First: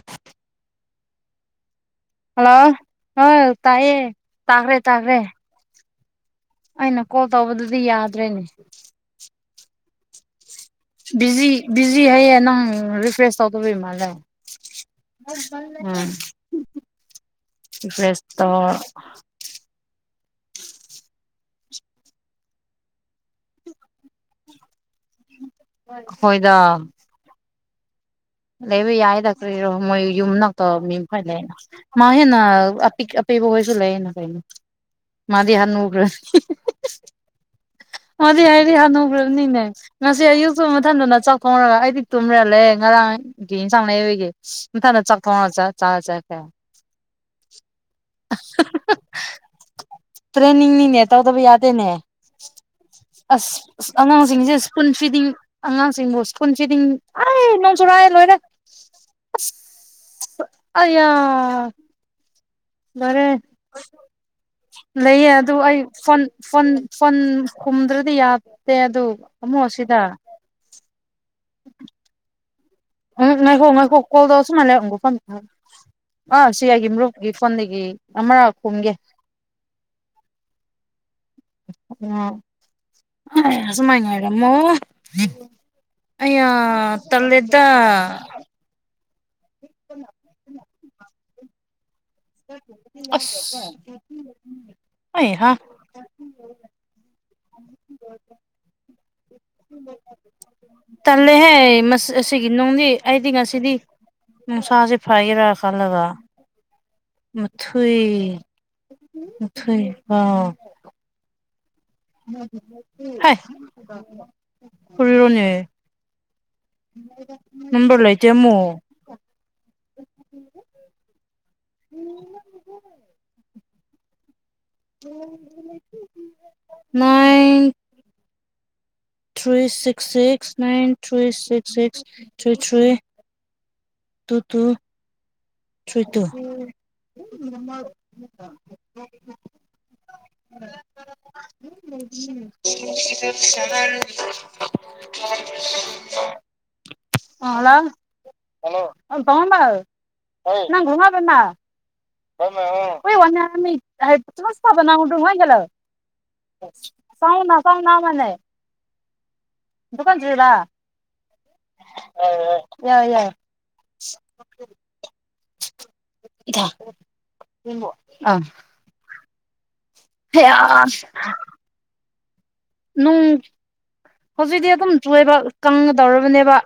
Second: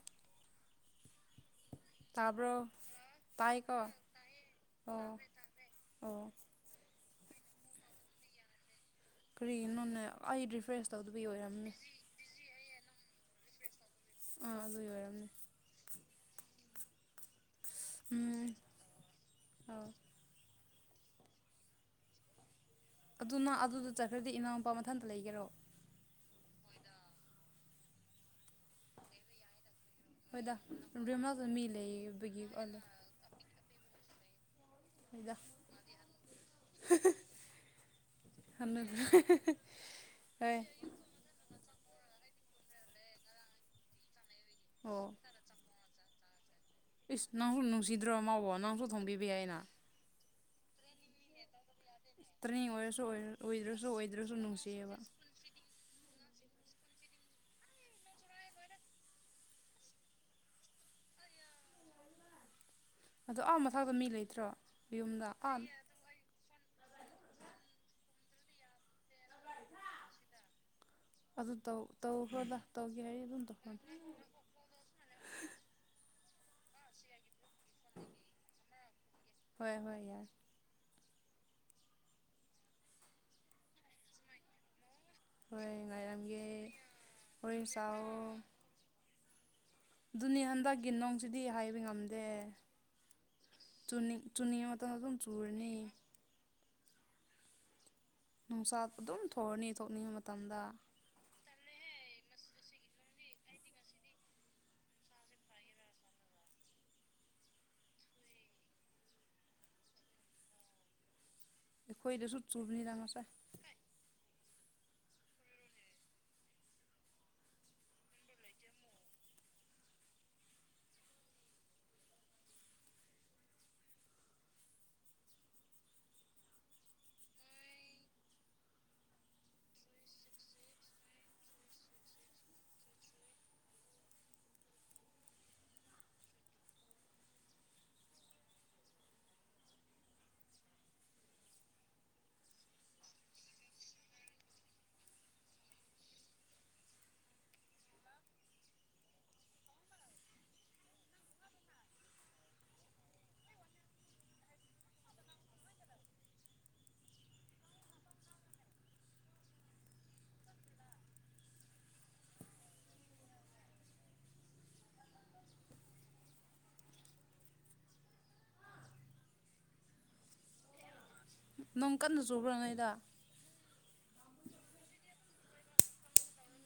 [inaudible] [inaudible] Hello ꯇꯥꯕ꯭ꯔꯣ ꯍ ꯇꯥꯏꯀꯣ ꯇꯥꯏꯌꯦ ꯇꯥꯀ꯭ꯔꯦ ꯇꯥꯥꯛ꯭ꯔꯦ ꯑꯣ ꯑꯣ ꯑꯩꯅ ꯀꯣꯜ ꯇꯧꯕꯗꯨꯗꯤ ꯌꯥꯗ꯭ꯔꯦꯅꯦ ꯀ꯭ꯔꯤꯟ ꯍ ꯑꯥꯏꯐꯦꯁ ꯕꯤ ꯕꯤꯖꯤ ꯍꯥꯏꯌꯦ ꯅꯪ ꯔꯤꯀ꯭ꯋꯦꯁ ꯇꯧꯗꯕꯩ ꯃꯥꯜꯂꯦ ꯑꯥ ꯑꯗꯨꯒꯤ ꯑꯣꯏꯔꯝꯅꯤ ꯎꯝ ꯏ ꯐ꯭ꯔꯦꯁꯇ ꯑꯥꯎ ꯑꯗꯨꯅ ꯑꯗꯨꯗ ꯆꯠꯈ꯭ꯔꯗꯤ ꯏꯅꯥꯎ ꯂꯄꯥ ꯃꯊꯟꯇ ꯂꯩꯒꯦꯔꯣ ꯍꯣꯏꯗ ꯂꯩ ꯂꯩꯕ ꯌꯥꯏꯗ ꯀ꯭ꯔꯔꯤꯔꯣ ꯃꯣꯏ ꯌꯨꯝ ꯍꯣꯏꯗ ꯅꯛꯇ ꯃꯤ ꯐ ꯔꯦꯝꯂꯥꯗ ꯂꯩꯦꯅ ꯃꯤ ꯃꯥ ꯂꯩꯕꯒꯤ ꯑꯣꯜꯂꯦ ꯍꯦꯅꯄꯤ ꯄꯤꯕꯒꯣꯏꯁꯤꯦ ꯏꯅ ꯀꯥꯏꯩꯅ ꯍꯣꯏꯗ ꯃꯥꯗꯤꯍꯥ ꯅꯨꯈ꯭ꯔꯥ ꯑꯗꯨꯗꯤ ꯍꯥꯏꯗꯤ ꯍꯥꯟꯅꯨꯈ꯭ꯔꯕꯅꯤꯅꯦ ꯉꯁꯤ ꯑꯌꯨ ꯍꯣꯏ ꯃꯊꯟꯗꯅ ꯊꯣꯡꯔꯒ ꯑꯩꯗꯤ ꯇꯨꯝꯃꯦꯦ ꯂꯩꯦ ꯉꯔꯥꯡꯒꯤ ꯏꯟꯁꯥꯡ ꯅꯥꯏꯕꯒꯤ ꯏꯊꯗ ꯑꯣ ꯆꯥꯛ ꯊꯣꯡꯔ ꯆꯠ ꯆ ꯆꯦ ꯈꯦ ꯏꯁ ꯅꯪꯁꯨ ꯅꯨꯡꯁꯤꯗ꯭ꯔꯣ ꯃꯥꯕꯣ ꯅꯪꯁꯨ ꯊꯣꯡꯕꯤꯕ ꯌꯥꯏ ꯑꯅ ꯇ꯭ꯔꯦꯅꯤꯡꯡꯅꯤꯅꯤ ꯇꯧꯗꯕ ꯌꯥꯗꯦꯅꯦ ꯇ꯭ꯔꯦꯅꯤꯡ ꯑꯣꯏꯔꯁꯨ ꯑꯁ ꯑꯣꯏꯗ꯭ꯔꯁꯨ ꯑꯣꯏꯗ꯭ꯔꯁꯨ ꯑꯉꯥꯡꯁꯤꯡꯁꯦ ꯁ꯭ꯀꯨꯜ ꯅꯨꯡꯁꯤꯌꯦꯕ ꯐꯤꯗꯤꯡ ꯑꯉꯥꯡꯁꯤꯡꯕꯨꯁ ꯀꯟꯁꯤꯗꯤ ꯑ ꯅꯣꯟꯁꯨꯨꯔ ꯂꯣꯏꯅ ꯑ ꯌꯥꯔꯦ ꯑꯗꯣ ꯑꯥ ꯃꯊꯛꯇ ꯃꯤ ꯂꯩꯇ꯭ꯔꯣ ꯌꯨꯝꯗ ꯂꯩꯌꯦ ꯑꯗꯨ ꯑꯥ ꯑꯩ ꯐꯣꯟ ꯐꯣꯟ ꯐꯟ ꯈꯨꯝꯗ꯭ꯔꯗꯤ ꯌꯥꯠꯇꯦ ꯑꯗꯨ ꯑꯃꯨꯛ ꯑꯁꯤꯗ ꯑꯗꯨ ꯇꯧ ꯇꯧꯈꯗ ꯎꯝ ꯍꯣ ꯉ ꯍꯣ ꯀꯣꯗꯧꯁꯨ ꯃꯥꯪꯒ ꯐ ꯑ ꯁꯤ ꯑꯩꯒꯤ ꯃꯔꯨꯞꯀꯤ ꯐꯣꯟꯗꯒꯤ ꯑꯃꯔꯥ ꯀꯣꯨꯝꯒꯦ ꯍꯣꯏ ꯍꯣꯏ ꯌꯥꯔ ꯎꯝ ꯑ ꯁꯃꯥꯏ ꯉꯥꯏꯔꯃꯣ ꯍꯣꯏ ꯉꯥꯏꯔꯝꯒꯤꯦ ꯇꯜꯂꯦꯗ ꯍꯣꯔꯦꯟ ꯆꯥꯎ ꯑꯗꯨꯅꯤ ꯍꯟꯗꯛꯀꯤ ꯅꯣꯡꯁꯤꯗꯤ ꯍꯥꯏꯕ ꯉꯝꯗꯦ ꯑ ꯑꯁ ꯆꯨꯅꯤꯡꯉ ꯃꯇꯝꯗ ꯑꯗꯨꯝ ꯆꯨꯔꯅꯤ ꯎ ꯅꯨꯡꯆꯥꯛ ꯑꯗꯨꯝ ꯊꯑꯅꯤ ꯊꯣꯛꯅꯤꯡꯕ ꯃꯇꯝꯗ ꯇꯜꯂꯦꯍꯦ ꯑꯁꯤꯒꯤ ꯅꯨꯡꯗꯤ ꯑꯩꯗꯤ ꯉꯁꯤꯗꯤ ꯅꯨꯡꯁꯥꯁꯦ ꯐꯒꯦꯔꯥ ꯈꯜꯂꯒ ꯃꯊꯣꯏ ꯃꯊꯣꯏ ꯑ ꯑꯩꯈꯣꯏꯗꯁꯨ ꯆꯨꯕꯅꯤꯗ ꯉꯁꯥꯏ ꯍꯔꯣꯅꯤ ꯍꯝꯕ ꯂꯩ ꯃꯨ ꯎ nine three six six nine three six six three three two ꯁꯣꯏꯠꯇ ꯎꯝ ꯎꯝꯝ ꯑ ꯍꯜꯂꯣꯣ ꯀꯃꯣꯟꯝꯕ ꯅꯪ ꯨꯃꯥꯕꯅ ꯍꯣꯏ ꯋꯥ ꯊꯁꯕꯅꯗ ꯍꯥꯏꯒꯂꯣ ꯆꯥꯎꯥꯎꯅꯥ ꯆꯥꯎꯥꯎꯅꯥ ꯃꯅꯦ ꯗꯨꯀꯥꯟ ꯆꯂ ꯌꯥꯏ ꯌꯥꯏ ꯏ ꯑꯥ ꯍ ꯅꯪ ꯀꯟꯅ ꯆꯨꯈ꯭ꯔꯣꯉꯩꯗ ꯍꯧꯖꯤꯛꯇꯤ ꯑꯗꯨꯝ ꯆꯣꯏꯕ ꯀꯪꯒꯗꯧꯔꯕꯅꯦꯕ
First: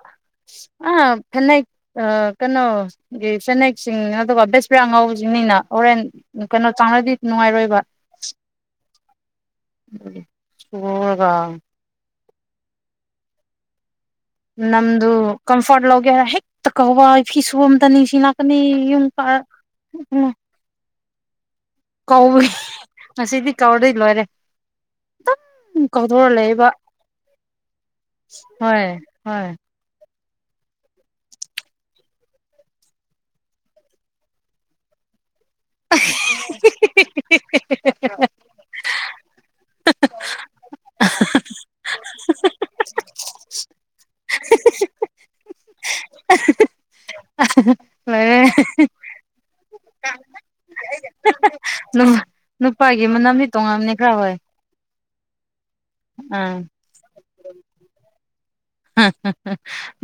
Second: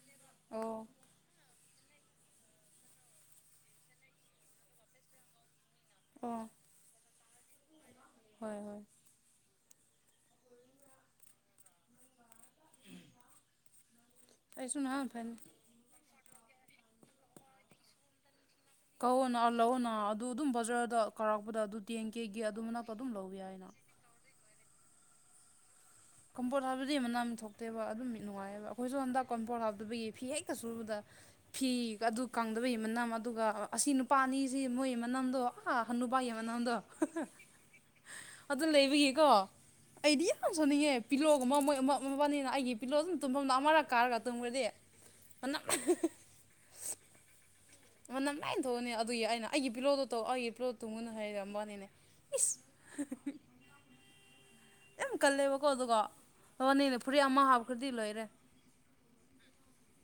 ꯑꯣ ꯑ ꯆꯅꯥ ꯑ ꯀꯩꯅꯣ ꯆꯦꯅꯦꯛꯁꯤꯡ ꯑꯗꯨꯒ ꯕꯦꯁꯄꯔꯥ ꯉꯥꯎꯁꯤꯡꯅꯤꯅ ꯑꯣꯔꯦꯟ ꯑꯣ ꯀꯩꯅꯣ ꯇꯥꯡꯅꯗꯤ ꯅꯨꯡꯉꯥꯏꯔꯣꯏꯕ ꯍꯣꯏ ꯍꯣꯏ ꯎ ꯎꯒ ꯑꯩꯁꯨ ꯅꯍꯥꯟ ꯅꯝꯗꯨ ꯐꯅꯤ ꯀꯝꯐꯣꯔꯠ ꯂꯧꯒꯦ ꯍꯥꯏꯔ ꯍꯦꯛꯇ ꯀꯧꯕ ꯏ ꯐꯤ ꯁꯨꯕ ꯑꯝꯇ ꯅꯤꯡꯁꯤꯡ ꯂꯥꯛꯀꯅꯤ ꯀꯧꯑꯣꯅ ꯑꯂꯧꯅꯥ ꯑꯗꯨ ꯑꯗꯨꯝ ꯕꯖꯥꯔꯗ ꯀꯥꯔꯛꯄꯗ ꯑꯗꯨ ꯇꯦꯟ ꯀꯦꯒꯤ ꯀꯧꯏ ꯑꯗꯨ ꯃꯅꯥꯛꯇ ꯑꯗꯨꯝ ꯂꯧꯕ ꯉꯁꯤꯗꯤ ꯌꯥꯏꯅ ꯀꯧꯗꯣꯏ ꯂꯣꯏꯔꯦ ꯑꯗꯨꯝ ꯀꯝꯄꯣꯔꯠ ꯍꯥꯏꯕꯗꯤ ꯃꯅꯥ ꯃꯤ ꯊꯣꯛꯦꯕ ꯑꯗꯨꯝ ꯃꯤ ꯅꯨꯡꯉꯥꯏꯑꯕ ꯍꯣꯏ ꯑꯩꯈꯣꯏꯁꯨ ꯍꯟꯗꯛ ꯍꯣꯏ ꯀꯝꯄꯣꯔꯠ ꯑꯗꯨꯕꯨꯒꯤ ꯐꯤ ꯍꯦꯛꯀ ꯁꯨꯕꯗ ꯐꯤꯒ ꯑꯗꯨ ꯀꯪꯗꯕꯩ ꯃꯅꯝ ꯑꯗꯨꯒ ꯑꯁꯤ ꯅꯨꯄꯥ ꯑꯅꯤꯁꯤ ꯃꯣꯏ ꯃꯅꯝꯗꯣ ꯍꯥ ꯍꯅꯨꯚꯌꯥ ꯃꯅ ꯍꯗ ꯑꯗꯨ ꯂꯩꯕꯒꯤꯀꯣ ꯑꯩꯗꯤ ꯌꯥꯝ ꯁꯣꯟꯅꯤꯡꯉꯦ ꯄꯤꯜꯂꯣꯒꯨꯝꯕ ꯃꯣꯏ ꯑꯃꯅꯤꯅ ꯑꯩꯒꯤ ꯄꯤꯂꯣ ꯑꯗꯨꯝ ꯇꯨꯝꯐꯝꯅ ꯑꯃꯔꯛ ꯀꯥꯔꯒ ꯇꯨꯝꯈꯣꯏꯗꯤ ꯍꯅ ꯑ ꯅꯝ ꯂꯥꯏꯅ ꯊꯣꯛꯑꯅꯤ ꯑꯗꯨꯒꯤ ꯑꯩꯅ ꯑꯩ ꯄꯤꯂꯣꯠꯇꯣ ꯇꯧ ꯑꯩꯒꯤ ꯄꯤꯂꯣꯨ ꯃꯨꯟꯅ ꯍꯔꯑꯝꯕꯅ ꯅꯨꯄꯥꯒꯤ ꯃꯅꯝꯗꯤ ꯇꯣꯡꯉꯝꯅꯤ ꯈꯔ ꯍꯣꯏ ꯌꯥꯝ ꯀꯜꯂꯦꯕꯀꯣ ꯑꯗꯨꯒꯣ ꯑꯥ ꯍ ꯅꯅꯦ ꯐꯨꯔꯤꯠ ꯑꯃ ꯍꯥꯞꯈ꯭ꯔꯗꯤ ꯂꯣꯏꯔꯦ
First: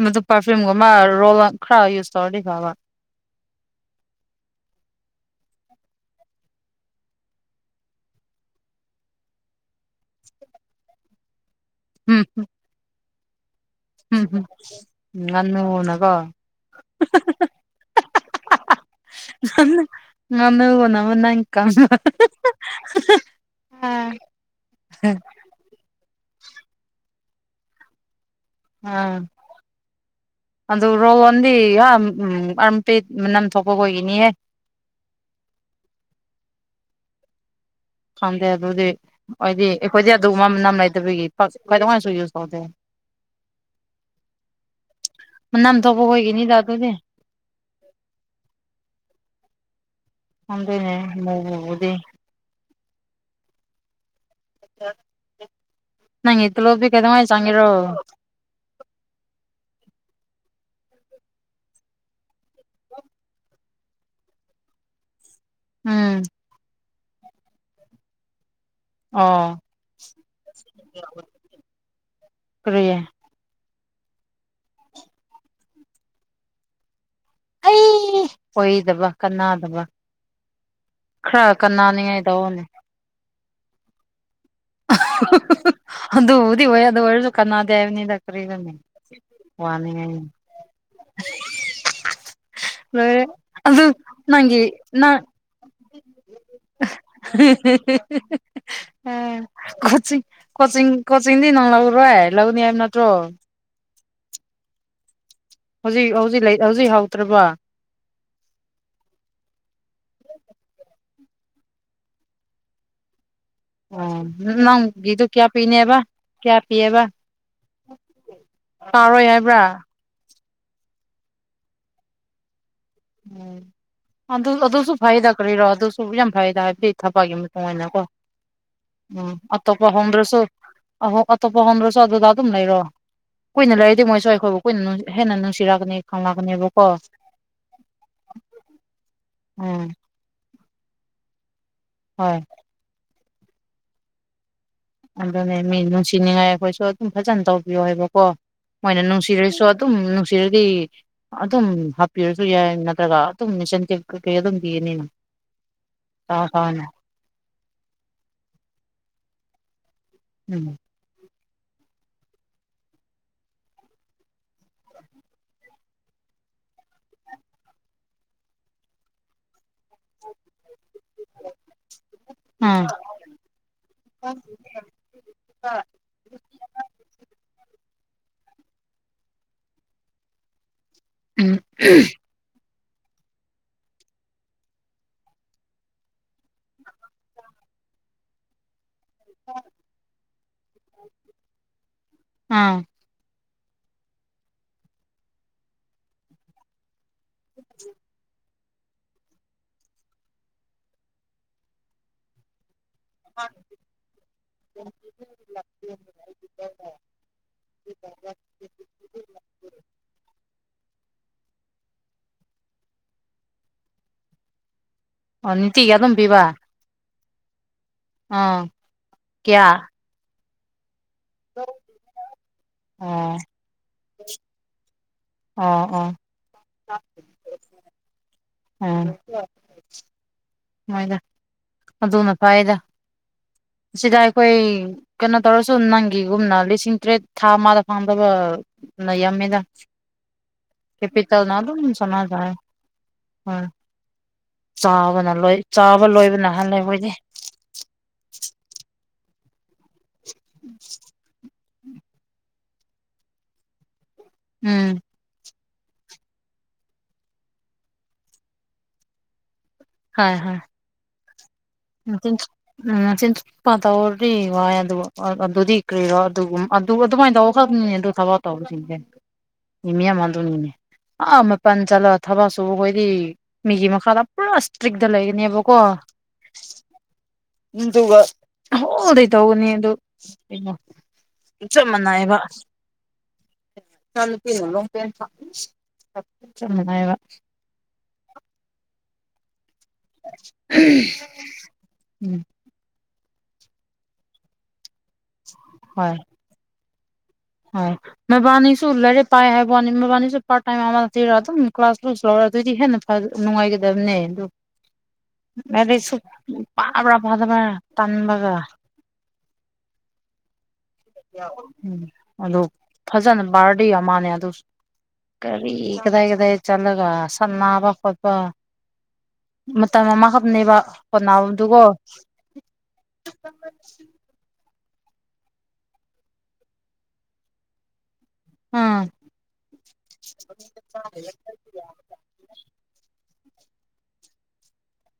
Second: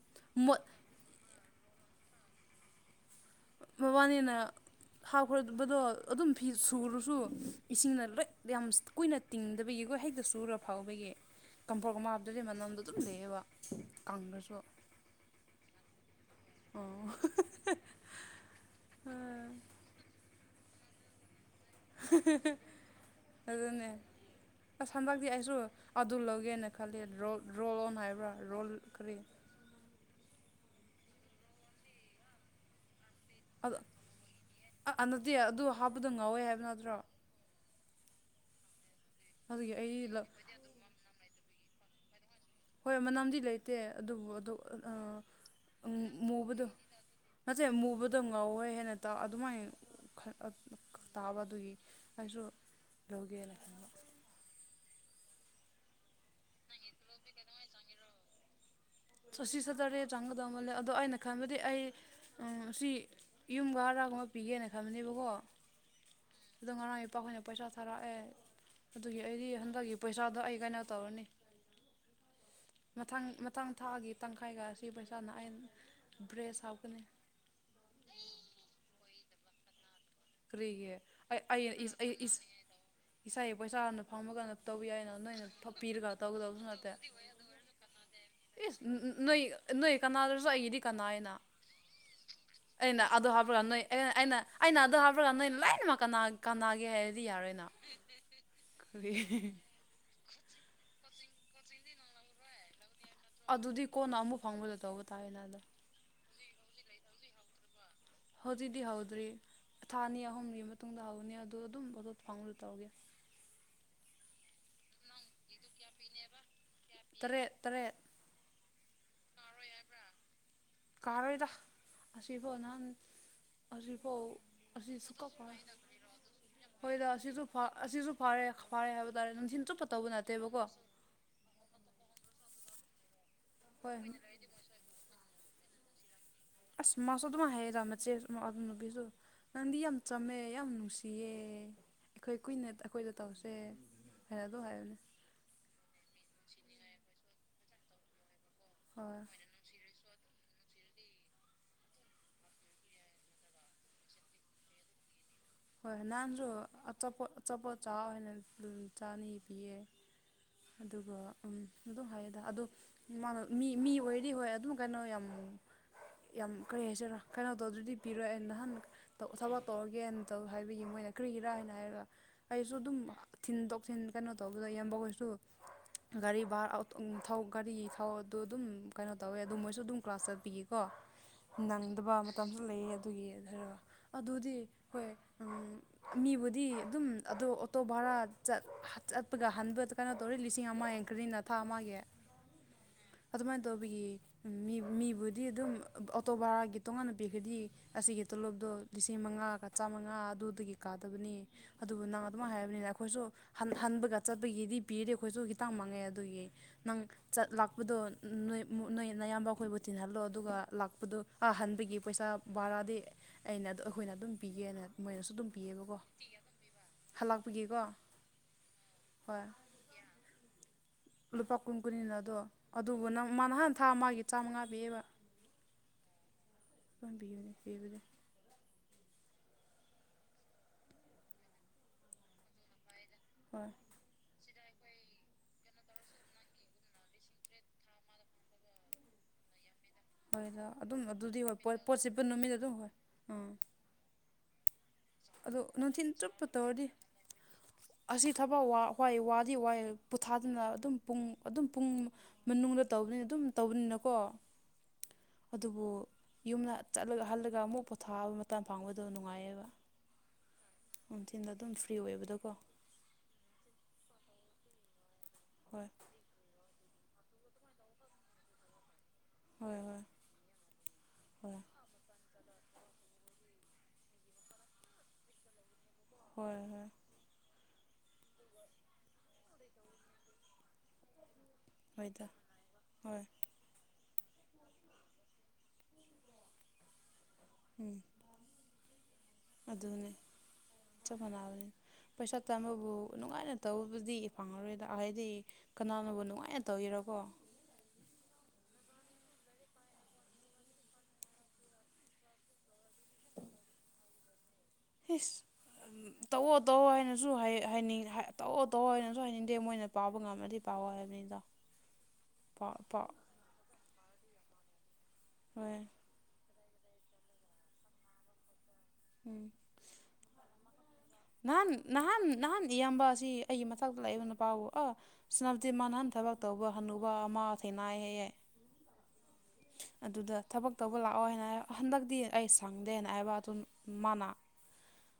ꯃꯗꯨ ꯃꯣꯠ ꯄꯥꯔꯐ꯭ꯌꯨꯝꯒꯨꯝꯕ ꯔꯣꯜ ꯈꯔ ꯌꯨꯁ ꯇꯧꯔꯗꯤ ꯐꯕ ꯃ ꯋꯥꯅꯤꯅ ꯍꯥꯎꯈ꯭ꯔꯕꯗꯣ ꯑꯗꯨꯝ ꯐꯤ ꯁꯨꯔꯁꯨ ꯏꯁꯤꯡꯅ ꯂꯦꯛ ꯌꯥꯝ ꯀꯨꯏꯅ ꯇꯤꯡꯗꯕꯒꯤꯒꯣꯏ ꯍꯦꯛꯇ ꯁꯨꯔ ꯐꯥꯎꯕꯒꯤ ꯀꯝꯐꯣꯔꯒ ꯍꯥꯞꯇꯗꯤ ꯃꯅꯝꯗꯣ ꯑꯗꯨꯝ ꯂꯩꯌꯦꯕ ꯎꯝꯝ ꯅꯟꯅ ꯎꯅꯒꯣ ꯑꯣ [inaudible] ꯉꯝꯕꯣ ꯅ ꯃ ꯅꯪ ꯀꯪꯕ ꯑꯗꯨꯅꯦ ꯑꯁ ꯍꯟꯗꯛꯇꯤ ꯑꯩꯁꯨ ꯑꯗꯨ ꯂꯧꯒꯦꯅ ꯈꯜꯂꯦ ꯔꯣꯜ ꯑꯣꯟ ꯍꯥꯏꯕ꯭ꯔꯥ ꯔꯣꯜ ꯑ ꯀꯔꯤ ꯑꯗꯨꯗ ꯔꯣ ꯎ ꯄꯦꯠ ꯅꯝ ꯊꯣꯛꯄ ꯀ ꯑꯣꯏꯈꯤꯅꯤꯍ ꯑ ꯅꯠꯇꯦ ꯑꯗꯨ ꯍꯥꯞꯄꯗꯣ ꯉꯥꯎꯋꯦ ꯍꯥꯏꯕ ꯅꯠꯇ꯭ꯔꯣ ꯈꯪꯗꯦ ꯑꯗꯨꯗꯤ ꯍꯥꯏꯗꯤ ꯑꯗꯨꯒꯤ ꯑꯩ ꯑꯩꯈꯣꯏꯗꯤ ꯑꯗꯨꯒꯨꯝꯕ ꯅꯝ ꯂꯩꯇꯕꯒꯤꯋꯥꯁꯨ ꯌꯨ ꯍꯣꯏ ꯃꯅꯝꯗꯤ ꯂꯩꯇꯦ ꯑꯗꯨꯕꯨ ꯑꯗꯣ ꯃꯅꯝ ꯊꯣꯛꯄ ꯈꯣꯏꯒꯤꯅꯤꯗ ꯃꯨꯕꯗꯣ ꯑꯗꯨꯗꯤ ꯅꯠꯇꯦ ꯃꯨꯕꯗ ꯉꯥꯎꯋꯦ ꯍꯦꯟꯅ ꯇꯥꯛ ꯑꯗꯨꯃꯥꯏꯅ ꯍꯗꯦꯅꯦ ꯃꯨꯗꯤ ꯑꯗꯨꯁꯨꯁꯨ ꯂꯒꯦꯅ ꯈ ꯅ ꯏꯠꯇ ꯂ ꯄ ꯀꯗꯃ ꯆꯥꯡꯉꯔꯣ ꯆꯁꯤ ꯆꯠ ꯇꯔꯦꯠ ꯆꯪꯒꯗꯧꯃꯜꯂ ꯑꯗꯣ ꯑꯩꯅ ꯈꯟꯕꯗꯤ ꯑꯩ ꯁꯤ ꯌꯨꯝꯒ ꯑꯥꯒꯨꯝꯕ ꯄꯤꯒꯦꯅ ꯈꯕꯅꯦꯕꯀꯣ ꯎꯝ ꯑꯣ ꯉꯔꯥꯡ ꯏꯄꯥꯈꯣꯏꯅ ꯄꯩꯁꯥ ꯊꯥꯔꯛꯑꯦ ꯑꯗꯨꯒꯤ ꯑꯩꯗꯤ ꯑꯣ ꯍꯟꯗꯛꯀꯤ ꯄꯩꯁꯥꯗꯣ ꯑꯩ ꯀꯩꯅꯣ ꯇꯧꯔꯅꯤ ꯀꯔꯤ ꯃꯊꯪ ꯃꯊꯥꯡ ꯊꯥꯒꯤ ꯇꯪꯈꯥꯏꯒ ꯑꯁꯤ ꯄꯩꯁꯥꯅ ꯑꯥꯏꯟ ꯕ꯭ꯔꯦꯁ ꯍꯥꯞꯀꯅꯤ ꯑꯣꯏ ꯗꯕ ꯀꯅꯥ ꯗꯕ ꯀ꯭ꯔꯤꯒꯦ ꯑꯩ ꯑꯩ ꯑꯩ ꯇꯧꯑꯣꯅꯦ ꯏꯁꯥ ꯄꯁꯥꯅ ꯐꯃ ꯀꯥꯟꯗ ꯇꯧꯕ ꯌꯥꯏꯅ ꯅ ꯑꯩꯅ ꯄꯤꯔꯒ ꯑꯗꯨꯕꯨꯗꯤ ꯇꯧꯒꯗꯕꯁꯨ ꯑꯣꯏ ꯅꯠꯇꯦ ꯑꯗꯨ ꯑꯣꯏꯔꯁꯨ ꯀꯅꯥꯗꯦ ꯍꯥꯏꯕꯅꯤꯗ ꯀꯔꯤꯔꯅꯦ ꯑꯦꯁ ꯅꯣꯏ ꯅꯣꯏ ꯋꯥꯅꯤꯡꯉꯥꯏꯅꯤ ꯀꯅꯥꯗꯔꯁꯨ ꯑꯩꯒꯤꯗꯤ ꯀꯅꯥ ꯍꯥꯏꯅ ꯑꯩꯅ ꯂꯣꯏꯔꯦ ꯑꯗꯨ ꯍꯥꯕ꯭ꯔ ꯅꯣꯏ ꯑꯗꯨ ꯑꯩꯅ ꯅꯪꯒꯤ ꯑꯩꯅ ꯑꯗꯨ ꯅꯪ ꯍꯥꯏ ꯕꯔꯥ ꯅꯣꯏ ꯂꯥꯏꯅ ꯀꯅꯒꯤ ꯍꯥꯏꯔꯗꯤ ꯌꯥꯔꯣꯏꯅ ꯀꯔꯤ꯫ ꯀꯣꯆꯤꯡ ꯀꯣꯆꯤꯡ ꯀꯣꯆꯤꯡꯗꯤ ꯅꯪ ꯂꯧꫪꯣꯏ ꯂꯧꯅꯤ ꯍꯥꯏꯕ ꯅꯠꯇ꯭ꯔꯣ ꯑꯗꯨꯗꯤ ꯀꯣꯟꯅ ꯑꯃꯨꯛ ꯐꯪꯕꯗꯣ ꯇꯧꯕ ꯇꯥꯋꯦꯅ ꯑꯗꯣ ꯍꯧꯖꯤꯛ ꯍꯧꯖꯤꯛ ꯍꯧꯖꯤꯛ ꯍꯥꯎꯇꯔꯕ ꯍꯧꯖꯤꯛꯗꯤ ꯍꯧꯗ꯭ꯔꯤ ꯊꯥ ꯑꯅꯤ ꯑꯍꯨꯝꯒꯤ ꯃꯇꯨꯡꯗ ꯍꯧꯅꯤ ꯑꯗꯨ ꯑꯗꯨꯝ ꯑꯗꯨ ꯐꯪꯗ ꯇꯧꯒꯦ ꯑꯣ ꯅꯪꯒꯤꯗꯨ ꯀꯌꯥ ꯄꯤꯅꯦꯕ ꯀꯌꯥ ꯄꯤꯌꯦꯕ ꯇꯔꯦꯠ ꯇꯔꯦꯠ ꯇꯥꯔꯣꯏ ꯍꯥꯏꯕ꯭ꯔꯥ ꯀꯥꯔꯣꯏꯗ ꯑꯁꯤꯕꯣ ꯅꯍꯥꯟ ꯎꯝ ꯑꯁꯤ ꯐꯥꯎ ꯑꯗꯨ ꯑꯗꯨꯁꯨ ꯑꯁꯤ ꯐꯩꯗ ꯁꯨꯀꯥꯎꯔ‌ꯦꯏ ꯀꯔꯤꯔꯣ ꯑꯗꯨꯁꯨ ꯌꯥꯝ ꯐꯩꯗ ꯍꯥꯏꯕꯗꯤ ꯍꯣꯏꯗ ꯊꯕꯛꯀꯤ ꯑꯁꯤꯁꯨ ꯐ ꯃꯇꯨꯡ ꯏꯟꯅꯀꯣ ꯑꯁꯤꯁꯨ ꯐꯔꯦ ꯈꯔꯦ ꯍꯥꯏꯕ ꯎꯝ ꯇꯔ‌ꯦ ꯅꯨꯡꯊꯤꯜꯆꯨ ꯑꯇꯣꯞꯄ ꯍꯣꯝꯗ꯭ꯔꯁꯨ ꯑ ꯑꯇꯣꯞꯄ ꯍꯣꯗ꯭ꯔꯁꯨ ꯑꯗꯨꯗ ꯑꯗꯨꯝ ꯂꯩꯔꯣ꯫ ꯀꯨꯏꯅ ꯍꯣꯏ ꯂꯩꯔꯗꯤ ꯃꯣꯏꯁꯨ ꯑꯩꯈꯣꯏꯕꯨ ꯀꯨꯏꯅ ꯍꯦꯟꯅ ꯅꯨꯡꯁꯤꯔꯛꯀꯅꯤ ꯈꯪꯂꯛꯒꯅꯦꯕ ꯑꯁ ꯃꯁꯨ ꯑꯗꯨꯃꯥꯏ ꯍꯥꯌꯦꯗ ꯃꯆꯦ ꯑꯗꯨꯅꯕꯤꯗꯨ ꯅꯪꯗꯤ ꯎꯝ ꯌꯥꯝ꯫ ꯆꯝꯃꯦ ꯌꯥꯝ ꯅꯨꯡꯁꯤꯌꯦ ꯍꯣꯏ ꯑꯩꯈꯣꯏ ꯀꯨꯏꯅ ꯑꯩꯈꯣꯏꯗ ꯇꯥꯎꯁꯦ ꯐꯦꯔꯗꯨ ꯍꯥꯏꯅꯦ꯫ ꯑꯗꯨꯅꯦ ꯃꯤ ꯅꯨꯡꯁꯤꯅꯤꯡꯉꯥꯏ ꯑꯩꯈꯣꯏꯁꯨ ꯑꯗꯨꯝ ꯐꯖꯅ ꯇꯧꯕꯤꯌꯣ ꯍꯥꯏꯕꯀꯣ ꯃꯣꯏꯅ ꯍꯣꯏ ꯅꯨꯡꯁꯤꯔꯁꯨ ꯑꯗꯨꯝ ꯅꯨꯡꯁꯤꯔꯗꯤ ꯑꯗꯨꯝ ꯍꯥꯞꯄꯤꯔꯁꯨ ꯌꯥꯏ ꯅꯠꯇ꯭ꯔꯒ ꯑꯗꯨꯝꯁꯟ ꯀꯩꯀꯩ ꯑꯗꯨꯝ ꯄꯤꯅꯤꯅ ꯍꯣꯏ ꯅꯍꯥꯟꯁꯨ ꯑꯆꯥꯄꯣꯠ ꯑꯆꯥꯄꯣꯠꯆꯥ ꯑꯣꯏꯅ ꯆꯥꯅꯤ ꯕꯤꯌꯦ ꯎꯝ ꯑꯗꯨꯒ ꯎ ꯑꯗꯨ ꯍꯥꯏꯌꯦꯗ ꯑꯗꯣ ꯃꯥ ꯃꯤ ꯃꯤ ꯑꯣꯏꯔꯤ ꯍꯣꯏ ꯑꯗꯨꯝ ꯀꯩꯅꯣ ꯌꯥꯝ ꯌꯥꯝ ꯀꯔꯤ ꯍꯥꯏꯁꯤꯔ ꯀꯩꯅꯣ ꯇꯧꯗꯔꯗꯤ ꯄꯤꯔꯣꯏ ꯑꯩ ꯅꯍꯥꯟ ꯊꯕꯛ ꯇꯧꯔꯒꯦꯅꯧ ꯍꯥꯏꯕꯒꯤ ꯃꯣꯏꯅ ꯀꯔꯤꯒꯤꯔꯥ ꯍꯥꯏꯅ ꯍꯥꯏꯔꯒ ꯑꯩꯁꯨ ꯎꯝ ꯑꯗꯨꯝ ꯊꯤꯟ ꯇꯣꯛ ꯊꯤꯟ ꯀꯩꯅꯣ ꯇꯧꯕꯗꯣ ꯏꯌꯥꯝꯕꯈꯩꯁꯨ ꯑ ꯒꯥꯔꯤ ꯚꯥꯔ ꯊꯧ ꯒꯥꯔꯤ ꯊꯧ ꯑꯗꯨ ꯑꯗꯨꯝ ꯀꯩꯅꯣ ꯇꯧꯋꯦ ꯑꯗꯨ ꯃꯣꯏꯁꯨ ꯑꯗꯨꯝ ꯀ꯭ꯂꯥꯁ ꯆꯠꯄꯤꯌꯦꯀꯣ ꯎꯝ ꯅꯪꯗꯕ ꯃꯇꯝꯁꯨ ꯂꯩꯌꯦ ꯑꯗꯨꯒꯤꯔ ꯑꯗꯨꯗꯤ ꯍꯣꯏ ꯃꯤꯕꯨꯗꯤ ꯑꯗꯨꯝ ꯑꯗꯣ ꯑꯣꯇꯣ ꯚꯔꯥ ꯆꯠ ꯆꯄꯒ ꯍꯟꯕꯗ ꯀꯩꯅꯣ ꯇꯧꯔꯤ ꯂꯤꯁꯤꯡ ꯑꯃ ꯌꯥꯡꯈꯩꯅ ꯊꯥ ꯑꯃꯒꯤ꯫ ꯑꯥ ꯑꯗꯨꯃꯥꯏꯅ ꯇꯧꯕꯤꯒꯤ ꯃꯤ ꯃꯤꯕꯨꯗꯤ ꯑꯗꯨꯝ ꯑꯣꯇꯣ ꯚꯔꯥꯒꯤ ꯇꯣꯉꯥꯟꯅ ꯄꯤꯈꯗꯤ ꯑꯁꯤꯒꯤ ꯇꯣꯂꯣꯞꯇꯣ ꯂꯤꯁꯤꯡ ꯃꯉꯥꯒ ꯆꯥꯝꯃꯉꯥ ꯑꯗꯨꯗꯒꯤ ꯀꯥꯗꯕꯅꯤ ꯑꯗꯨꯕꯨ ꯅꯪ ꯑꯗꯨꯝ ꯍꯥꯏꯔꯕꯅꯤꯅ ꯑꯩꯈꯣꯏꯁꯨ ꯍꯟꯕꯒ ꯆꯠꯄꯒꯤꯗꯤ ꯄꯤꯔ ꯑꯩꯈꯣꯏꯁꯨ ꯈꯤꯇꯥꯡ ꯃꯥꯡꯉꯦ ꯑꯗꯨꯒꯤ ꯅꯪ ꯆꯠ ꯂꯥꯛꯄꯗꯣ ꯅꯣꯏ ꯅꯌꯥꯝꯕ ꯑꯩꯈꯣꯏꯕꯨ ꯇꯤꯟꯍꯜꯂꯣ ꯑꯗꯨꯒ ꯂꯥꯛꯄꯗ ꯑꯍꯟꯕꯒꯤ ꯄꯩꯁꯥ ꯕꯥꯔꯥꯗꯤ ꯑꯩꯅ ꯑꯩꯈꯣꯏꯅ ꯑꯗꯨꯝ ꯄꯤꯒꯦꯅ ꯃꯣꯏꯅꯁꯨ ꯑꯗꯨꯝ ꯑꯣ ꯅꯨꯡꯇꯤꯒꯤ ꯄꯤꯌꯦꯕꯀꯣ ꯑꯗꯨꯝ ꯄꯤꯕ ꯍꯜꯂꯥꯛꯄꯒꯤꯀꯣ꯫ ꯑꯥ ꯀꯌꯥ ꯂꯨꯄꯥ ꯀꯨꯟ ꯀꯨꯟꯅꯤꯅ ꯑꯗꯣ ꯑꯗꯨꯕꯨ ꯅ ꯑꯣ ꯃꯥ ꯅꯍꯥꯟ ꯊꯥ ꯃꯥꯒꯤ ꯆꯥꯝꯃꯉꯥ ꯄꯤꯌꯦꯕ ꯑꯣ ꯑꯣ ꯄꯥꯝꯕꯤꯌꯨꯅꯦ ꯀꯤꯕꯗꯦ ꯑꯝ꯫ ꯃꯣꯏꯖ ꯑꯗꯨꯅ ꯐꯥꯏꯗ ꯍꯣꯏ ꯁꯤꯗ ꯑꯩꯈꯣꯏ ꯀꯩꯅꯣ ꯇꯧꯔꯁꯨ ꯅꯪꯒꯤꯒꯨꯝꯅ ꯂꯤꯁꯤꯡ ꯇꯔꯦꯠ ꯊꯥ ꯑꯃꯗ ꯐꯪꯗꯕ꯫ ꯌꯥꯝꯃ‌ꯦꯗꯥ ꯍꯣꯏꯗ ꯑꯗꯨꯝ ꯑꯗꯨꯗꯤ ꯍꯣꯏ ꯄꯣꯠꯁꯤ ꯁꯅꯥ ꯄꯨꯟ ꯇꯥꯏ ꯅꯨꯃꯤꯠ ꯑꯗꯨꯝ ꯍꯣꯏ ꯑꯥ ꯍꯣꯏ ꯆꯥꯕꯅ ꯂꯣꯏ ꯆꯥꯕ ꯅꯨꯡꯊꯤꯟ ꯆꯨꯞꯄ ꯂꯣꯏꯕꯅꯍꯜꯂꯦ ꯇꯧꯔꯗꯤ ꯑꯣꯏꯗꯤ ꯑꯁꯤ ꯊꯕꯛ ꯋꯥꯗꯤ ꯋꯥ ꯄꯣꯊꯥꯗꯨꯅ ꯑꯗꯨꯝ ꯄꯨꯡ ꯑꯗꯨꯝ ꯄꯨꯡ ꯃꯅꯨꯡꯗ ꯇꯧꯕꯅꯤꯅ ꯑꯗꯨꯝ ꯇꯧꯕꯅꯤꯅꯀꯣ ꯎꯝ ꯑꯗꯨꯕꯨ ꯌꯨꯝꯗ ꯆꯠꯂꯒ ꯍꯜꯂꯒ ꯑꯃꯨꯛ ꯄꯣꯊꯥꯕ ꯃꯇꯝ ꯐꯪꯕꯗꯣ ꯅꯨꯡꯉꯥꯏꯌꯦꯕ ꯍꯣꯏ ꯍꯣꯏ ꯎ ꯆꯤꯟꯗ ꯑꯗꯨꯝ ꯐ꯭ꯔꯤ ꯑꯣꯏꯕꯗꯣꯀꯣ ꯎ ꯎꯝ ꯆꯤꯟꯊꯨꯞ ꯄ ꯇꯧꯗꯤ ꯋꯥꯏ ꯑꯗꯨ ꯑꯗꯨꯗꯤ ꯍꯣꯏ ꯀ꯭ꯔꯤꯔꯣ ꯑꯗꯨꯒꯨꯝ꯫ ꯑ ꯑꯗꯨ ꯑꯗꯨꯃꯗ ꯈꯔꯃꯤꯗ ꯊꯕ ꯇꯧꯕꯁꯤꯡꯁꯦ ꯍꯣꯏ ꯍꯣꯏ [unintelligible] ꯑꯥ ꯍꯣꯏ ꯃꯄꯥꯟ ꯆꯠꯂꯥ ꯊꯕꯛꯁꯨꯕ ꯑꯩꯈꯣꯏꯗꯤ ꯃꯤꯒꯤ ꯃꯈꯥꯗ ꯄꯨꯔꯥ ꯏꯁꯇ꯭ꯔꯤꯛꯗ ꯂꯩꯒꯅꯦꯕꯀꯣ ꯍꯣꯏ ꯍꯣꯏ ꯅꯤꯡꯗꯨꯒ ꯍꯣꯜꯗ‌ꯩ ꯇꯧꯒꯅꯤ ꯑꯗꯨ ꯀꯩꯅꯣ ꯆꯞ ꯍꯣꯏꯗ ꯃꯥꯟꯅꯩꯑꯕ꯫ ꯍꯣꯏ [unintelligible] ꯆꯞꯃꯟꯅꯩ ꯑꯕ ꯎꯝ ꯑꯗꯨꯅꯦ ꯆꯞ ꯃꯥꯟꯅꯕꯅꯤ꯫ ꯄꯩꯁꯥ ꯎꯝ ꯇꯥꯟꯕꯕꯨ ꯅꯨꯡꯉꯥꯏꯅ ꯇꯧꯕꯕꯨꯗꯤ ꯐꯪꯉꯔꯣꯏꯗ ꯍꯥꯏꯗꯤ ꯀꯅꯥꯅꯕꯨ ꯅꯨꯡꯉꯥꯏꯅ ꯇꯧꯕꯤꯔꯔꯕꯣ ꯍ [unintelligible] ꯃꯦꯕꯥꯅꯤꯁꯨ ꯂꯥꯏꯔꯤꯛ ꯄꯥꯏ ꯍꯥꯏꯕ ꯋꯥꯅꯤ ꯃꯦꯕꯥꯅꯤꯁꯨ ꯄꯥꯔꯠ ꯇꯥꯏꯝ ꯑꯃꯗ ꯊꯤꯔ ꯑꯗꯨꯝ ꯀ꯭ꯂꯥꯁ ꯂꯣꯏ ꯂꯧꯔ ꯑꯗꯨꯏꯗꯤ ꯍꯦꯟꯅ ꯅꯨꯡꯉꯥꯏꯒꯗꯕꯅꯦ ꯑꯗꯨ ꯏꯁ ꯂꯥꯏꯔꯤꯛꯁꯨ ꯇꯧꯑꯣ ꯇꯧꯑꯣ ꯄꯥꯕ꯭ꯔꯥ ꯍꯥꯏꯅꯁꯨ ꯐꯥꯗꯕ꯭ꯔꯥ ꯍꯥꯏꯅꯤꯡ ꯇꯟꯕꯒ ꯇꯧꯑꯣ ꯇꯧꯑꯣ ꯍꯥꯏꯅꯁꯨ ꯍꯥꯏꯅꯤꯡꯗꯦ ꯃꯣꯏꯅ꯫ ꯄꯥꯎꯕ ꯉꯝꯝꯕꯗꯤ ꯄꯥꯎ ꯍꯥꯏꯕꯅꯤ ꯎꯝ ꯑꯗꯨ ꯐꯖꯅ ꯕꯥꯔꯗ ꯃꯥꯜꯦ ꯑꯗꯨ ꯀꯔꯤ ꯍꯣꯏ ꯀꯗꯥꯏ ꯀꯗꯥꯏ ꯆꯠꯂꯒ ꯁꯟꯅꯥꯕ ꯈꯣꯠꯄ ꯎꯝ ꯃꯇꯝꯃꯥ ꯍꯥꯞꯅꯦꯕ ꯅꯍꯥꯟ ꯅꯍꯥꯟ ꯅꯍꯥꯟ ꯏꯌꯥꯝꯕ ꯑꯁꯤ ꯑꯩꯒꯤ ꯃꯊꯛꯇ ꯂꯩꯕ ꯅꯨꯄꯥꯕꯨ ꯑꯣ [unintelligible] ꯃꯥ ꯅꯍꯥꯟ ꯊꯕꯛ ꯇꯧꯕ ꯍꯥꯟꯅꯨꯕ ꯑꯃ ꯊꯦꯡꯅꯥꯏ ꯍꯥꯏꯌꯦ ꯎꯝ ꯑꯗꯨꯗ ꯊꯕꯛ ꯇꯧꯕ ꯂꯥꯛꯑꯣ ꯍꯥꯏꯅ ꯍꯟꯗꯛꯇꯤ ꯑꯩ ꯁꯪꯗꯦ ꯑꯅ ꯍꯥꯏꯕ ꯑꯗꯨꯝ ꯃꯟꯅꯥ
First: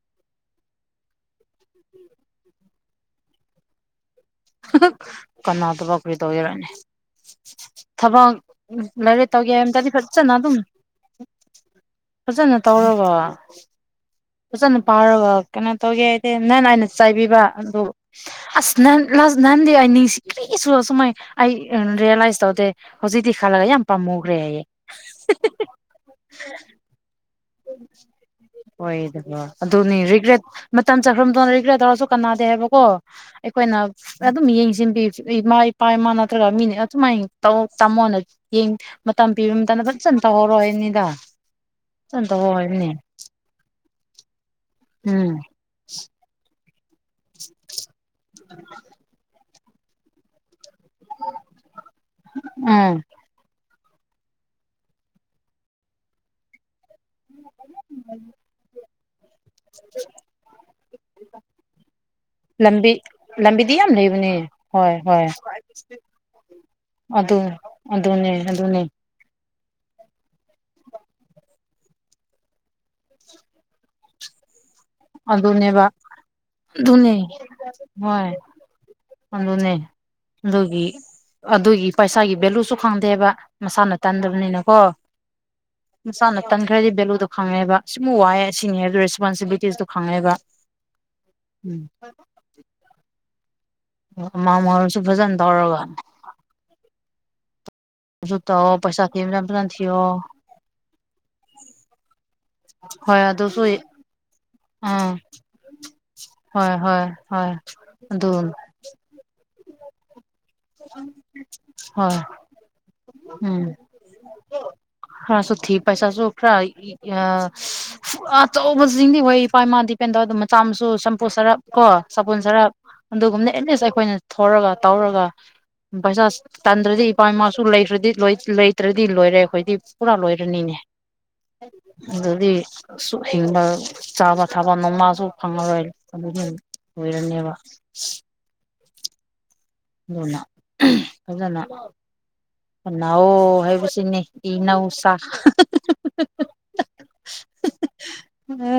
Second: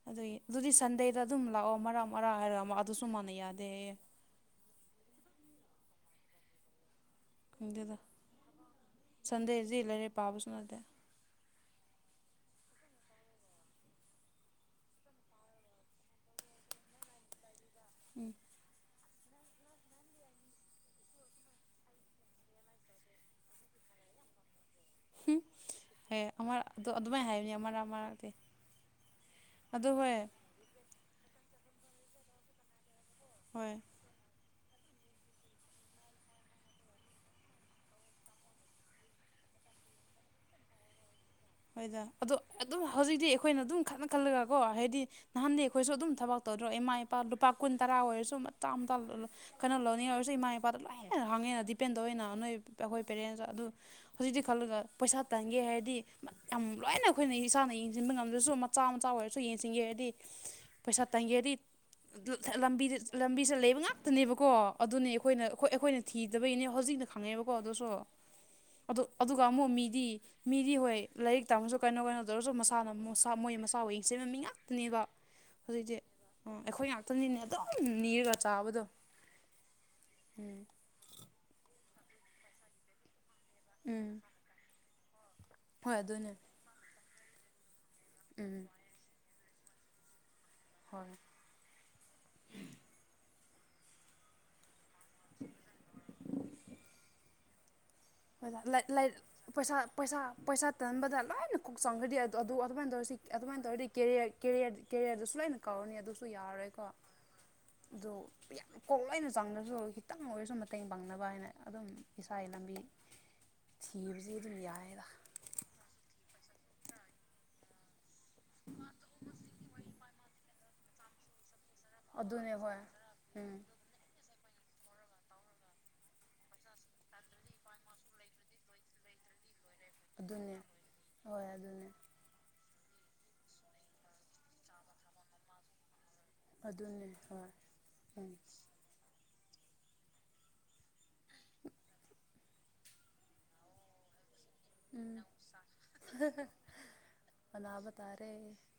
ꯑꯗꯨꯏ ꯑꯗꯨꯗꯤ ꯁꯟꯗꯦꯗ ꯑꯗꯨꯝ ꯂꯥꯛꯑꯣ ꯃꯔꯛ ꯃꯔꯥ ꯍꯥꯏꯔꯒ ꯑꯃ ꯑꯗꯨꯁꯨ ꯃꯥꯟꯅ ꯌꯥꯗꯦ ꯍꯥꯏꯌꯦ ꯍꯥ ꯍꯥ ꯀꯅꯥꯗꯕꯛ ꯀꯔꯤ ꯇꯧꯒꯦꯔꯅ‌ꯦ ꯈꯪꯗꯦꯗ ꯊꯕꯛ ꯂꯥꯏꯔꯤꯛ ꯁꯟꯗꯦꯁꯤ ꯇꯧꯒꯦꯝꯗꯔꯗꯤ ꯂꯥꯏꯔꯤꯛ ꯐꯖꯥꯅ ꯄꯥꯕꯁꯨ ꯑꯗꯨꯝ ꯅꯠꯇꯦ ꯐꯖꯅ ꯇꯧꯔꯒ ꯐꯖꯅ ꯄꯥꯔꯒ ꯀꯩꯅꯣ ꯇꯧꯒꯦ ꯍꯥꯏꯗꯦ ꯅꯅ ꯑꯩꯅ ꯆꯩꯕꯤꯕ ꯑꯗꯨ ꯑꯁ ꯅꯍꯥꯟ ꯍꯥꯁ ꯅꯍꯥꯟꯗꯤ ꯑꯩ ꯅꯤꯡꯁꯤ ꯀꯔꯤꯁꯨ ꯑꯁꯨꯃꯥꯏ ꯑꯩ ꯔꯤꯌꯦꯜꯂꯥꯏꯁ ꯇꯧꯗꯦ ꯍꯧꯖꯤꯛꯇꯤ ꯈꯜꯂꯥꯒ ꯌꯥꯝ ꯄꯤꯃꯨꯒ꯭ꯔꯦ ꯍꯥꯏꯌꯦ ꯍꯨꯝ ꯑꯦ ꯑꯃ ꯑꯗꯣ ꯑꯗꯨꯃꯥꯏ ꯍꯥꯏ ꯍꯣꯏꯗ ꯑꯗꯨꯒ ꯑꯗꯨ ꯑꯗꯨꯅꯤ ꯍꯣꯏ ꯔꯤꯒ꯭ꯔꯦꯠ ꯃꯇꯝ ꯆꯠꯈꯔꯥ ꯃꯇꯨꯝ ꯔꯤꯒꯔꯦꯠ ꯇꯧꯔꯁꯨ ꯀꯅꯥꯗꯦ ꯍꯥꯏꯕꯀꯣ ꯍꯣꯏ ꯑꯩꯈꯣꯏꯅ ꯑꯗꯨꯝ ꯌꯦꯡꯁꯤꯟꯕꯤ ꯏꯃꯥ ꯏꯄꯥ ꯏꯃꯥ ꯅꯠꯇ꯭ꯔꯒ ꯃꯤꯅꯥ ꯑꯗꯨꯃꯥꯏꯅ ꯇꯧ ꯇꯝꯃꯣꯅ ꯌꯦꯡ ꯃꯇꯝ ꯄꯤꯕ ꯃꯇꯝꯗ ꯐꯖꯅ ꯇꯧꯍꯧꯔꯣ ꯍꯥꯏꯅꯤꯗ ꯍꯣꯏꯗ ꯑꯗꯣ ꯑꯗꯨꯝ ꯍꯧꯖꯤꯛꯇꯤ ꯑꯩꯈꯣꯏꯅ ꯑꯗꯨꯝ ꯈꯠꯅ ꯈꯜꯂꯒꯀꯣ ꯍꯥꯏꯗꯤ ꯎꯝ ꯅꯍꯥꯟꯗꯤ ꯑꯩꯈꯣꯏꯁꯨ ꯑꯗꯨꯝ ꯊꯕꯛ ꯇꯧꯗ꯭ꯔꯣ ꯏꯃꯥ ꯏꯄꯥ ꯂꯨꯄꯥ ꯀꯨꯟ ꯇꯔꯥ ꯑꯣꯏꯔꯁꯨ ꯃꯆꯥꯝꯇ ꯀꯟꯅ ꯂꯅꯤꯡ ꯑꯣꯏꯔꯁꯨ ꯏꯃꯥ ꯅꯨꯄꯥꯗ ꯂꯥꯏ ꯍꯥꯡꯉꯦꯅ ꯗꯤꯄꯦꯟ ꯇꯧꯋꯦꯅ ꯅꯣꯏ ꯎꯝ ꯑꯩꯈꯣꯏ ꯄꯦꯔꯦꯟꯁꯇ ꯑꯗꯨ ꯍꯧꯖꯤꯛꯇꯤ ꯈꯜꯂꯒ ꯄꯩꯁꯥ ꯇꯟꯒꯦ ꯍꯥꯏꯔꯗꯤ ꯌꯥꯝ ꯂꯥꯏꯅ ꯑꯩꯈꯣꯏꯅ ꯏꯁꯥꯅ ꯊꯤꯟꯕ ꯉꯝꯗ꯭ꯔꯁꯨ ꯃꯆꯥ ꯃꯆꯥ ꯑꯣꯏꯔꯁꯨ ꯌꯦꯡꯁꯤꯟꯒꯦ ꯍꯥꯏꯔꯗꯤ ꯄꯩꯁꯥ ꯇꯥꯟꯒꯦꯔꯗꯤ ꯑꯥ ꯂꯝꯕꯤ ꯂꯝꯕꯤꯗ ꯂꯝꯕꯤꯁꯦ ꯂꯝꯕꯤꯗꯤ ꯂꯩꯕ ꯌꯥꯝ ꯂꯩꯕꯅꯦ ꯉꯥꯛꯇꯅꯦꯕꯀꯣ ꯍꯣꯏ ꯑꯗꯨꯅꯤ ꯍꯣꯏ ꯑꯩꯈꯣꯏꯅꯣꯏ ꯑꯩꯈꯣꯏꯅ ꯊꯤꯗꯕꯩꯅꯦ ꯍꯧꯖꯤꯛꯅ ꯑꯗꯨ ꯈꯪꯉꯦꯕꯀꯣ ꯑꯗꯨꯁꯨ ꯑꯗꯨꯅꯦ ꯑꯗꯨꯅꯦ ꯑꯗꯣ ꯑꯗꯨꯒ ꯑꯃꯨꯛ ꯃꯤꯗꯤ ꯃꯤꯗꯤ ꯍꯣꯏ ꯂꯥꯏꯔꯤꯛ ꯇꯝꯃꯁꯨ ꯀꯩꯅꯣ ꯀꯩꯅꯣ ꯇꯧꯔꯁꯨ ꯃꯁꯥꯅ ꯃꯁꯥ ꯃꯣꯏ ꯃꯁꯥꯕꯨ ꯌꯦꯡꯁꯤꯟꯕ ꯃꯤ ꯉꯥꯛꯇꯅꯤꯕ ꯑꯗꯨꯅꯦꯕ ꯍꯧꯖꯤꯛꯇꯤ ꯑ ꯑꯩꯈꯣꯏ ꯑꯗꯨꯅꯦ ꯉꯥꯛꯇꯅꯤꯅꯦ ꯑꯗꯨꯝ ꯍꯣꯏ ꯅꯤꯔꯒ ꯆꯥꯕꯗꯣ ꯑꯗꯨꯅꯦ ꯎꯝ ꯑꯗꯨꯒꯤ ꯑꯗꯨꯒꯤ ꯄꯩꯁꯥꯒꯤ ꯚꯦꯂꯨꯁꯨ ꯈꯪꯗꯦꯕ ꯃꯁꯥꯅ ꯎꯝ ꯇꯥꯟꯗꯕꯅꯤꯅꯀꯣ ꯍꯣꯏ ꯑꯗꯨꯅꯦ ꯃꯁꯥꯅ ꯇꯟꯈ꯭ꯔꯗꯤ ꯚꯦꯂꯨꯗꯣ ꯈꯪꯉꯦꯕ ꯁꯤꯃꯨꯛ ꯋꯥꯏꯑꯦ ꯎꯝ ꯁꯤꯅꯦꯗꯣ ꯔꯦꯁꯄꯣꯟꯁꯤꯕꯤꯂꯤꯇꯤꯁꯇꯨ ꯈꯪꯉꯦꯕ ꯍꯣꯏ ꯎꯝ ꯃꯥꯛ ꯋꯥꯡꯂꯁꯨ ꯐꯖꯟ ꯇꯧꯔꯒ ꯑꯗꯨ ꯇꯧꯑꯣ ꯄꯩꯁꯥ ꯊꯤꯕꯅ ꯐꯖꯅ ꯄꯩꯁ ꯊꯤꯌꯣ ꯄꯩꯁꯥ ꯄꯩꯁꯥ ꯇꯩꯟꯕꯗ ꯂꯣꯏꯅ ꯀꯣꯛ ꯆꯥꯎꯅꯔꯤ ꯑꯗꯨ ꯑꯗꯨ ꯑꯗꯨꯃꯥꯏꯅ ꯇꯧꯔꯁꯤ ꯍꯣꯏ ꯑꯗꯨꯁꯨ ꯑꯗꯨꯃꯥꯏꯅ ꯇꯧꯔꯗꯤ ꯀꯦꯔꯤꯌꯔ ꯀꯦꯔꯤꯌꯔ ꯑꯥ ꯀꯦꯔꯤꯌꯔꯗꯁꯨ ꯂꯣꯏ ꯀꯥꯎꯔꯅꯤ ꯑꯗꯨꯁꯨ ꯌꯥꯔ ꯍꯣꯏ ꯍꯣꯏ ꯍꯣꯏ ꯑꯗꯨ ꯌꯥꯝꯃꯦ ꯀꯣꯛ ꯂꯣꯢꯅ ꯆꯪꯉꯁꯨ ꯈꯤꯇꯪ ꯑꯣꯏꯔꯁꯨ ꯃꯇꯦꯡ ꯄꯥꯡꯅꯕ ꯍꯥꯏꯅ ꯑꯗꯨꯝ ꯍꯣꯏ ꯏꯁꯥꯏ ꯂꯝꯕꯤ ꯎꯝ ꯊꯤꯕꯁꯤ ꯑꯗꯨꯝ ꯌꯥꯏꯌꯦꯕ [unintelligible] ꯄꯩꯁꯥꯁꯨ ꯈꯔ ꯑꯆꯧꯕꯁꯤꯡꯗꯤ ꯍꯣꯏ ꯏꯄꯥ ꯏꯃꯥꯗꯩ ꯀꯩꯅꯣ ꯇꯧꯋꯦ ꯑꯗꯨꯝ ꯃꯆꯥ ꯃꯁꯨ ꯁꯝꯄꯨ ꯁꯔꯞ ꯀꯣ ꯁꯥꯄꯣꯟ ꯑꯗꯨꯅꯦ ꯁꯔꯞ ꯍꯣꯏ ꯑꯗꯨꯒꯨꯝꯅ ꯎꯝ ꯑꯦꯠꯂꯤꯁ ꯑꯩꯈꯣꯏꯅ ꯊꯣꯔꯒ ꯇꯧꯔꯒ ꯄꯩꯁꯥ ꯇꯟꯗ꯭ꯔꯗꯤ ꯏꯄꯥ ꯏꯃꯥꯁꯨ ꯂꯩꯇ꯭ꯔꯗꯤ ꯂꯩꯇ꯭ꯔꯗꯤ ꯂꯣꯏꯔꯦ ꯑꯩꯈꯣꯏꯗꯤ ꯄꯨꯔꯥ ꯑꯗꯨꯅꯦ ꯂꯣꯏꯔꯅꯤꯅꯦ ꯍꯣꯏ ꯑꯗꯨꯅꯦ ꯑꯗꯨꯗꯤ ꯍꯤꯡꯕ ꯆꯥꯕ ꯊꯥꯕ ꯅꯣꯡꯃꯥꯁꯨ ꯐꯪꯉꯔꯣꯏ ꯑꯗꯨꯗ‌ꯣ ꯑꯗꯨꯅꯦ ꯍꯣꯏ ꯂ‌ꯣꯏꯔꯅꯤꯕ ꯎꯝ ꯑꯗꯨꯅ ꯐꯖꯅ ꯍꯣꯠꯅꯧꯋꯣ ꯍꯥꯏꯕꯁꯤꯅꯤ ꯏꯅꯧ ꯁꯥ ꯎꯝ ꯑꯅꯥꯕ ꯇꯥꯔꯦ [unintelligible]